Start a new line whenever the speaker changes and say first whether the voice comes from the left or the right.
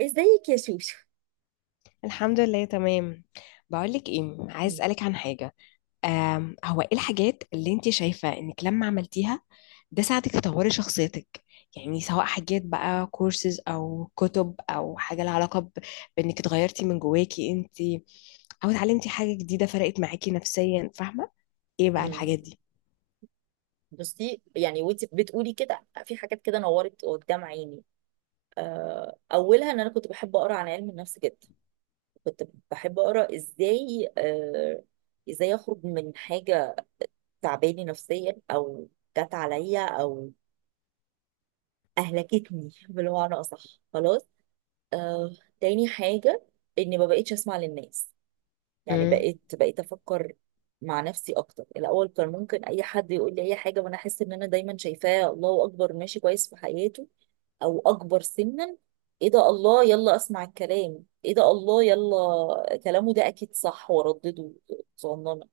right: ازيك يا شوشو.
left: الحمد لله تمام. بقولك ايه، عايز
right: مم.
left: اسالك عن حاجه. هو ايه الحاجات اللي انت شايفه انك لما عملتيها ده ساعدك تطوري شخصيتك؟ يعني سواء حاجات بقى كورسز او كتب او حاجه لها علاقه بانك اتغيرتي من جواكي انت، او اتعلمتي حاجه جديده فرقت معاكي نفسيا، فاهمه؟ ايه بقى
right: مم.
left: الحاجات دي؟
right: بصي، يعني وانت بتقولي كده في حاجات كده نورت قدام عيني. اولها ان انا كنت بحب اقرا عن علم النفس جدا. كنت بحب اقرا ازاي، ازاي اخرج من حاجه تعباني نفسيا، او جت عليا، او اهلكتني بالمعنى اصح. خلاص. آه، تاني حاجه اني ما بقتش اسمع للناس. يعني
left: مم.
right: بقيت افكر مع نفسي اكتر. الاول كان ممكن اي حد يقول لي اي حاجه وانا احس ان انا دايما شايفاه الله اكبر، ماشي كويس في حياته او اكبر سنا. ايه ده، الله، يلا اسمع الكلام، ايه ده، الله، يلا كلامه ده اكيد صح وردده صنانه.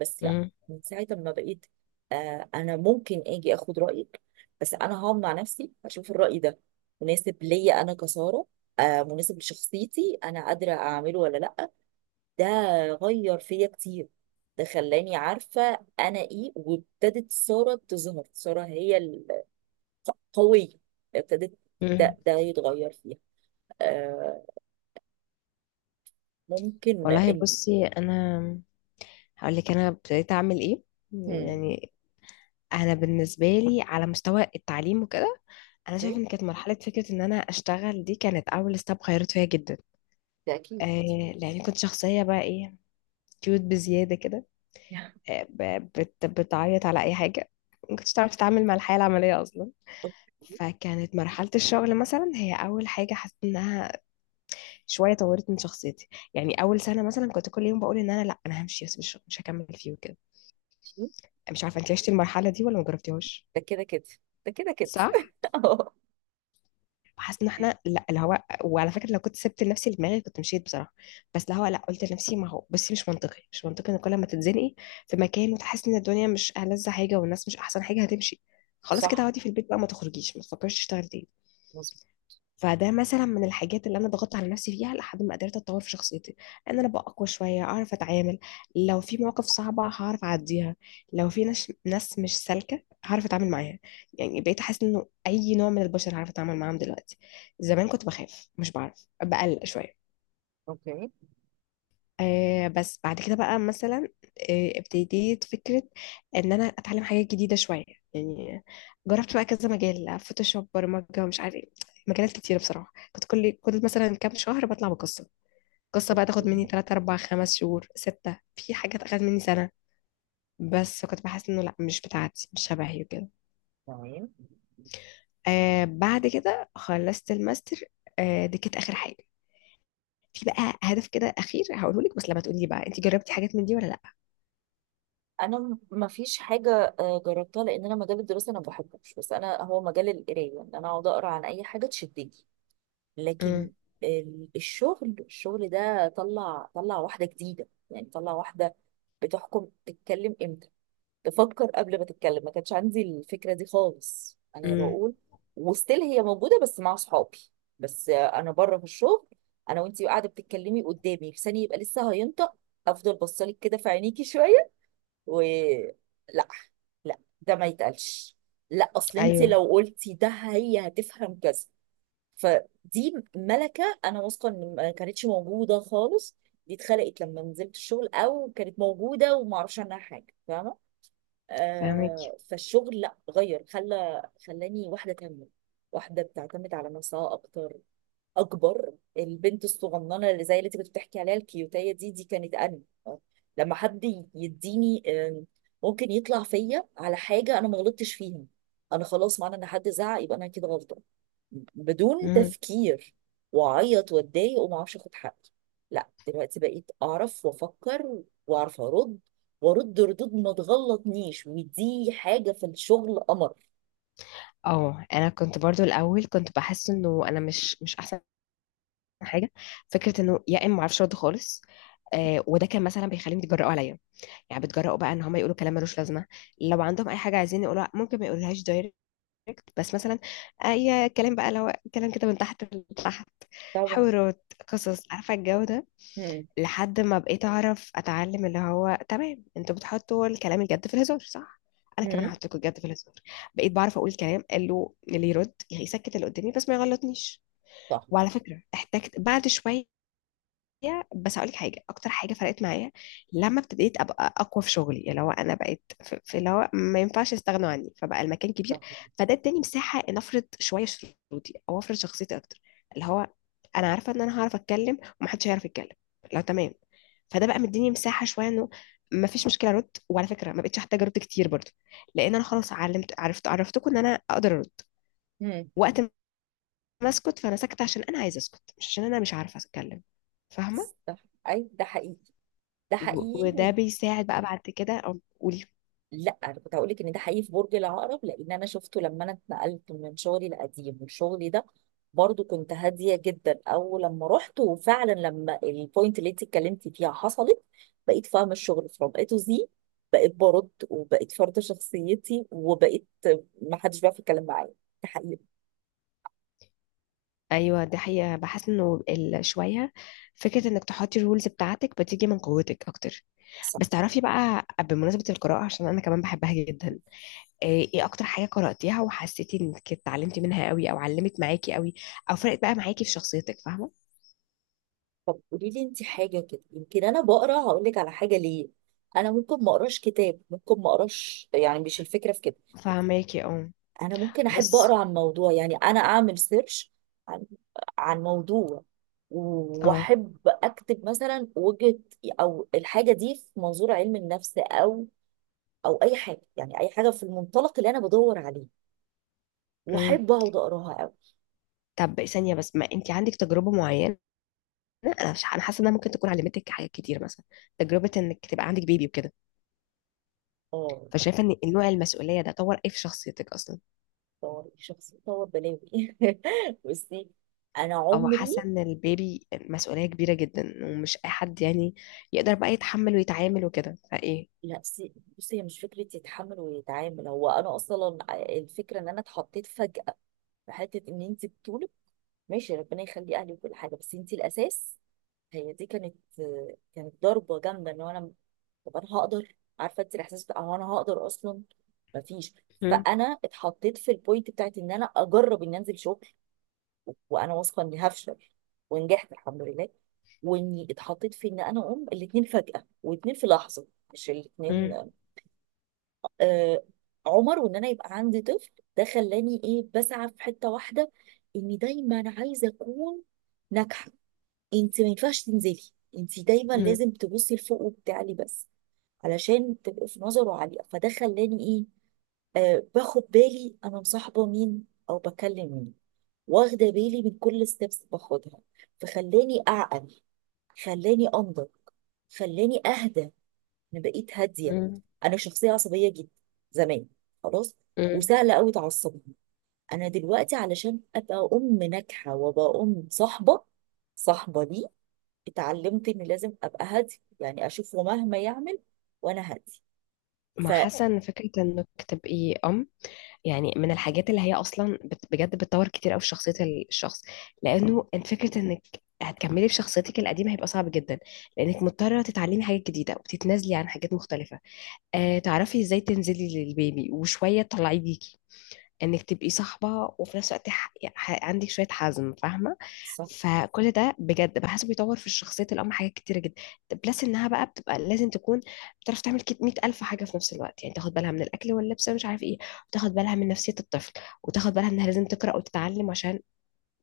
right: بس لا،
left: مم.
right: من ساعه ما بقيت، انا ممكن اجي اخد رايك، بس انا هقعد مع نفسي اشوف الراي ده مناسب ليا انا كساره. آه، مناسب لشخصيتي، انا قادره اعمله ولا لا؟ ده غير فيا كتير. ده خلاني عارفة أنا إيه، وابتدت سارة تظهر. سارة هي القوية، ابتدت ده,
left: مم.
right: ده يتغير فيها. آه، ممكن
left: والله
right: إن.
left: بصي، انا هقول لك انا ابتديت اعمل ايه.
right: هم.
left: يعني انا بالنسبه لي على مستوى التعليم وكده، انا شايفه
right: أوكي،
left: ان كانت مرحله فكره ان انا اشتغل دي كانت اول ستاب غيرت فيا جدا.
right: ده اكيد.
left: آه، لاني كنت شخصيه بقى ايه، كيوت بزياده كده. آه، ب- بت بتعيط على اي حاجه، ما كنتش تعرف تتعامل مع الحياه العمليه اصلا.
right: أوكي،
left: فكانت مرحله الشغل مثلا هي اول حاجه حسيت انها شويه طورت من شخصيتي. يعني اول سنه مثلا كنت كل يوم بقول ان انا لا، انا همشي، بس مش هكمل فيه وكده. مش عارفه انت عشتي المرحله دي ولا ما جربتيهاش؟
right: ده كده كده ده كده كده
left: صح.
right: آه.
left: وحاسه ان احنا لا اللي هو، وعلى فكره لو كنت سبت لنفسي دماغي كنت مشيت بصراحه. بس اللي هو لا، قلت لنفسي ما هو بس مش منطقي، مش منطقي ان كل ما تتزنقي في مكان وتحسي ان الدنيا مش ألذ حاجه والناس مش احسن حاجه هتمشي، خلاص كده
right: صح،
left: اقعدي في البيت بقى، ما تخرجيش، ما تفكريش تشتغلي تاني.
right: مظبوط.
left: فده مثلا من الحاجات اللي انا ضغطت على نفسي فيها لحد ما قدرت اتطور في شخصيتي، ان انا ابقى اقوى شويه، اعرف اتعامل. لو في مواقف صعبه هعرف اعديها، لو في ناس مش سالكه هعرف اتعامل معاها. يعني بقيت احس انه اي نوع من البشر هعرف اتعامل معاهم دلوقتي. زمان كنت بخاف، مش بعرف، بقلق شويه.
right: اوكي.
left: آه، بس بعد كده بقى مثلا، آه، ابتديت فكرة ان انا اتعلم حاجات جديدة شوية. يعني جربت بقى كذا مجال، فوتوشوب، برمجة، مش عارف ايه، مجالات كتيرة بصراحة. كنت كل مثلا كام شهر بطلع بقصة، قصة بقى
right: اوكي،
left: تاخد مني 3 4 5 شهور 6، في حاجات اخدت مني سنة. بس كنت بحس انه لا، مش بتاعتي، مش شبهي وكده.
right: تمام.
left: آه بعد كده خلصت الماستر، آه دي كانت اخر حاجة. في بقى هدف كده اخير هقوله لك، بس لما تقولي بقى انت جربتي حاجات من دي ولا لا؟
right: انا ما فيش حاجه، جربتها، لان انا مجال الدراسه انا ما بحبوش، بس انا هو مجال القرايه ان انا اقعد اقرا عن اي حاجه تشدني. لكن
left: امم
right: الشغل ده طلع واحدة جديدة، يعني طلع واحدة بتحكم تتكلم امتى، تفكر قبل ما تتكلم. ما كانش عندي الفكرة دي خالص انا
left: امم
right: بقول، وستيل هي موجودة بس مع صحابي، بس انا بره في الشغل انا وانتي قاعدة بتتكلمي قدامي لساني يبقى لسه هينطق، افضل بصلك كده في عينيكي شوية، و لا، لا ده ما يتقالش، لا اصل انت
left: ايوه،
right: لو قلتي ده هي هتفهم كذا. فدي ملكة أنا واثقة إن ما كانتش موجودة خالص. دي اتخلقت لما نزلت الشغل أو كانت موجودة ومعرفش عنها حاجة، فاهمة؟
left: فاهمك.
right: آه، فالشغل لا غير خلاني واحدة تانية، واحدة بتعتمد على نفسها أكتر أكبر. البنت الصغننة اللي زي اللي أنت كنت بتحكي عليها الكيوتية دي دي كانت أنا. آه، لما حد يديني، ممكن يطلع فيا على حاجة أنا ما غلطتش فيها، أنا خلاص معنى إن حد زعق يبقى أنا كده غلطانة، بدون
left: مم.
right: تفكير، واعيط واتضايق وما اعرفش اخد حقي. لا، دلوقتي بقيت اعرف وافكر واعرف ارد، وارد ردود ما تغلطنيش، ودي حاجه في الشغل قمر.
left: اه انا كنت برضو الاول كنت بحس انه انا مش احسن حاجه. فكره انه يا اما ما اعرفش ارد خالص. آه، وده كان مثلا بيخليهم يتجرأوا عليا، يعني بيتجرأوا بقى ان هم يقولوا كلام ملوش لازمه. لو عندهم اي حاجه عايزين يقولوها ممكن ما يقولوهاش دايركت، بس مثلا اي كلام بقى، لو كلام كده من تحت لتحت،
right: طبعا.
left: حوارات، قصص، عارفه الجو ده.
right: هم.
left: لحد ما بقيت اعرف اتعلم اللي هو تمام، انتوا بتحطوا الكلام الجد في الهزار، صح، انا كمان
right: هم.
left: هحط لكم الجد في الهزار. بقيت بعرف اقول كلام قال له اللي يرد يسكت، اللي قدامي بس ما يغلطنيش.
right: صح.
left: وعلى فكره احتجت بعد شويه معايا، بس هقول لك حاجه، اكتر حاجه فرقت معايا لما ابتديت ابقى اقوى في شغلي، اللي هو انا بقيت في اللي هو ما ينفعش يستغنوا عني، فبقى المكان كبير.
right: صح.
left: فده اداني مساحه ان افرض شويه شروطي او افرض شخصيتي اكتر. اللي هو انا عارفه ان انا هعرف اتكلم ومحدش هيعرف يتكلم لو تمام. فده بقى مديني مساحه شويه انه ما فيش مشكله ارد، وعلى فكره ما بقتش احتاج ارد كتير برضه، لان انا خلاص علمت عرفت عرفتكم ان انا اقدر ارد
right: هم.
left: وقت ما اسكت. فانا ساكته عشان انا عايزه اسكت، مش عشان انا مش عارفه اتكلم، فاهمه؟
right: صح. اي ده حقيقي. ده
left: وده
right: حقيقي.
left: بيساعد بقى بعد كده، أو قولي.
right: لا، انا كنت هقول لك ان ده حقيقي في برج العقرب، لان انا شفته لما انا اتنقلت من شغلي القديم والشغل ده، برضو كنت هاديه جدا اول لما رحت. وفعلا لما البوينت اللي انت اتكلمتي فيها حصلت، بقيت فاهمه الشغل فروم اي تو زي، بقيت برد وبقيت فرض شخصيتي وبقيت ما حدش بيعرف يتكلم معايا. ده حقيقي.
left: ايوه دي حقيقة. بحس انه شوية، فكرة انك تحطي الرولز بتاعتك بتيجي من قوتك اكتر.
right: صح.
left: بس تعرفي بقى، بمناسبة القراءة عشان انا كمان بحبها جدا، ايه إيه اكتر حاجة قرأتيها وحسيتي انك اتعلمتي منها قوي، او علمت معاكي قوي، او فرقت بقى معاكي في شخصيتك، فاهمة؟
right: طب قولي لي انت حاجه كده، يمكن انا بقرا هقول لك على حاجه. ليه؟ انا ممكن ما اقراش كتاب، ممكن ما اقراش، يعني مش الفكره في كده.
left: فاهماكي اه.
right: انا ممكن احب
left: بس
right: اقرا عن موضوع، يعني انا اعمل سيرش عن عن موضوع،
left: اه،
right: واحب اكتب مثلا وجهة، او الحاجه دي في منظور علم النفس، او او اي حاجه، يعني اي حاجه في المنطلق اللي انا بدور عليه،
left: امم
right: واحب اقعد اقراها قوي.
left: طب ثانية بس، ما انت عندك تجربة معينة. انا مش- أنا حاسة انها ممكن تكون علمتك حاجات كتير مثلا، تجربة انك تبقى عندك بيبي وكده.
right: اه،
left: فشايفه ان نوع المسؤوليه ده طور ايه في شخصيتك اصلا؟
right: طور شخصية، طور بلاوي. بصي انا
left: او حاسه
right: عمري.
left: ان البيبي مسؤوليه كبيره جدا ومش اي حد يعني يقدر بقى يتحمل ويتعامل وكده، فايه؟
right: لا بصي، هي مش فكره يتحمل ويتعامل، هو انا اصلا الفكره ان انا اتحطيت فجاه في حته ان انت بتقولي ماشي، ربنا يخلي اهلي وكل حاجه بس انت الاساس. هي دي كانت ضربه جامده ان هو انا. طب انا هقدر؟ عارفه انت الاحساس بتاع هو انا هقدر اصلا؟ مفيش.
left: مم.
right: فانا اتحطيت في البوينت بتاعت ان انا اجرب اني انزل شغل وانا واثقه اني هفشل، ونجحت الحمد لله، واني اتحطيت في ان انا اقوم الاتنين فجاه، واتنين في لحظه، مش
left: مم.
right: الاتنين، آه، عمر، وان انا يبقى عندي طفل. ده خلاني ايه، بسعى في حته واحده اني دايما عايزه اكون ناجحه. انت ما ينفعش تنزلي، انت دايما
left: مم.
right: لازم تبصي لفوق وبتعلي بس. علشان تبقي في نظره عالية، فده خلاني ايه، آه باخد بالي انا مصاحبة مين او بكلم مين، واخدة بالي من كل ستيبس باخدها. فخلاني اعقل، خلاني انضج، خلاني اهدى. انا بقيت هادية.
left: مم.
right: انا شخصية عصبية جدا زمان، خلاص،
left: مم.
right: وسهلة قوي تعصبني. انا دلوقتي علشان ابقى ام ناجحة وابقى ام صاحبة، صاحبة ليه، اتعلمت اني لازم ابقى هادي. يعني اشوفه مهما يعمل وانا هادي.
left: ما
right: ف،
left: حاسه ان فكره انك تبقي ام، يعني من الحاجات اللي هي اصلا بجد بتطور كتير قوي في شخصيه الشخص. لانه انت فكره انك هتكملي في شخصيتك القديمه هيبقى صعب جدا، لانك مضطره تتعلمي حاجات جديده وتتنازلي عن حاجات مختلفه. آه، تعرفي ازاي تنزلي للبيبي وشويه تطلعيه بيكي، انك تبقي صاحبه وفي نفس الوقت عندك شويه حزم، فاهمه؟
right: صح.
left: فكل ده بجد بحسه بيطور في شخصيه الام حاجات كتيره جدا. بلس انها بقى بتبقى لازم تكون بتعرف تعمل 100000 حاجه في نفس الوقت، يعني تاخد بالها من الاكل واللبس ومش عارف ايه، وتاخد بالها من نفسيه الطفل، وتاخد بالها انها لازم تقرا وتتعلم عشان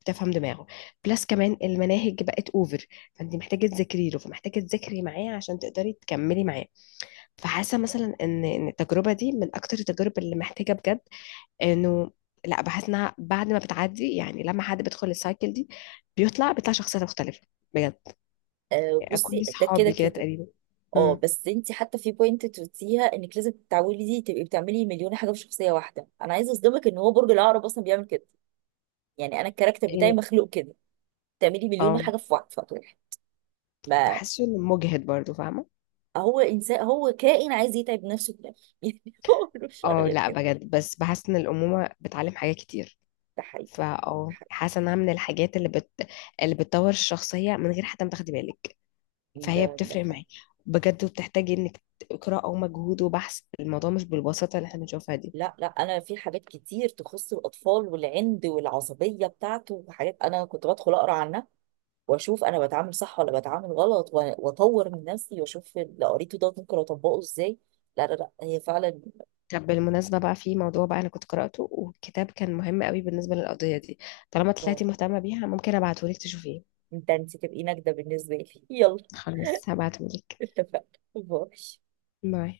left: تفهم دماغه. بلس كمان المناهج بقت اوفر، فانت محتاجه تذاكري له، فمحتاجه تذاكري معاه عشان تقدري تكملي معاه. فحاسه مثلا ان التجربه دي من اكتر التجارب اللي محتاجه بجد انه، لا بحس انها بعد ما بتعدي، يعني لما حد بيدخل السايكل دي بيطلع شخصية مختلفة بجد.
right: آه،
left: يعني
right: بصي،
left: كل
right: ده كده
left: صحابي كده
right: كده.
left: تقريبا.
right: اه
left: امم
right: بس انت حتى في بوينت تقوليها انك لازم تتعودي تبقي بتعملي مليون حاجه في شخصيه واحده، انا عايزه اصدمك ان هو برج العقرب اصلا بيعمل كده. يعني انا الكاركتر بتاعي
left: إيه،
right: مخلوق كده، تعملي مليون
left: اه
right: حاجه في وقت واحد، ما
left: بحسه انه مجهد برضو، فاهمة؟
right: هو انسان، هو كائن عايز يتعب نفسه في الاخر يعني، هو ملوش شر
left: اه
right: غير
left: لا
right: كده.
left: بجد، بس بحس ان الأمومة بتعلم حاجات كتير.
right: ده حقيقي.
left: فا
right: ده
left: اه
right: حقيقي.
left: حاسة انها من الحاجات اللي بتطور الشخصية من غير حتى ما تاخدي بالك.
right: ده
left: فهي
right: ده
left: بتفرق
right: فعلا.
left: معاكي بجد وبتحتاجي انك قراءة ومجهود وبحث. الموضوع مش بالبساطة اللي احنا بنشوفها دي.
right: لا لا، انا في حاجات كتير تخص الاطفال والعند والعصبيه بتاعته، وحاجات انا كنت بدخل اقرا عنها واشوف انا بتعامل صح ولا بتعامل غلط، واطور من نفسي واشوف اللي قريته ده ممكن اطبقه ازاي. لا لا لا، هي فعلا.
left: طب بالمناسبة بقى في موضوع بقى أنا كنت قرأته، وكتاب كان مهم قوي بالنسبة للقضية دي، طالما
right: واو.
left: طلعتي مهتمة بيها ممكن أبعتهولك تشوفيه.
right: انت تبقي نجده بالنسبه لي. يلا
left: خلاص، هبعتهولك.
right: اتفقنا. باي.
left: باي.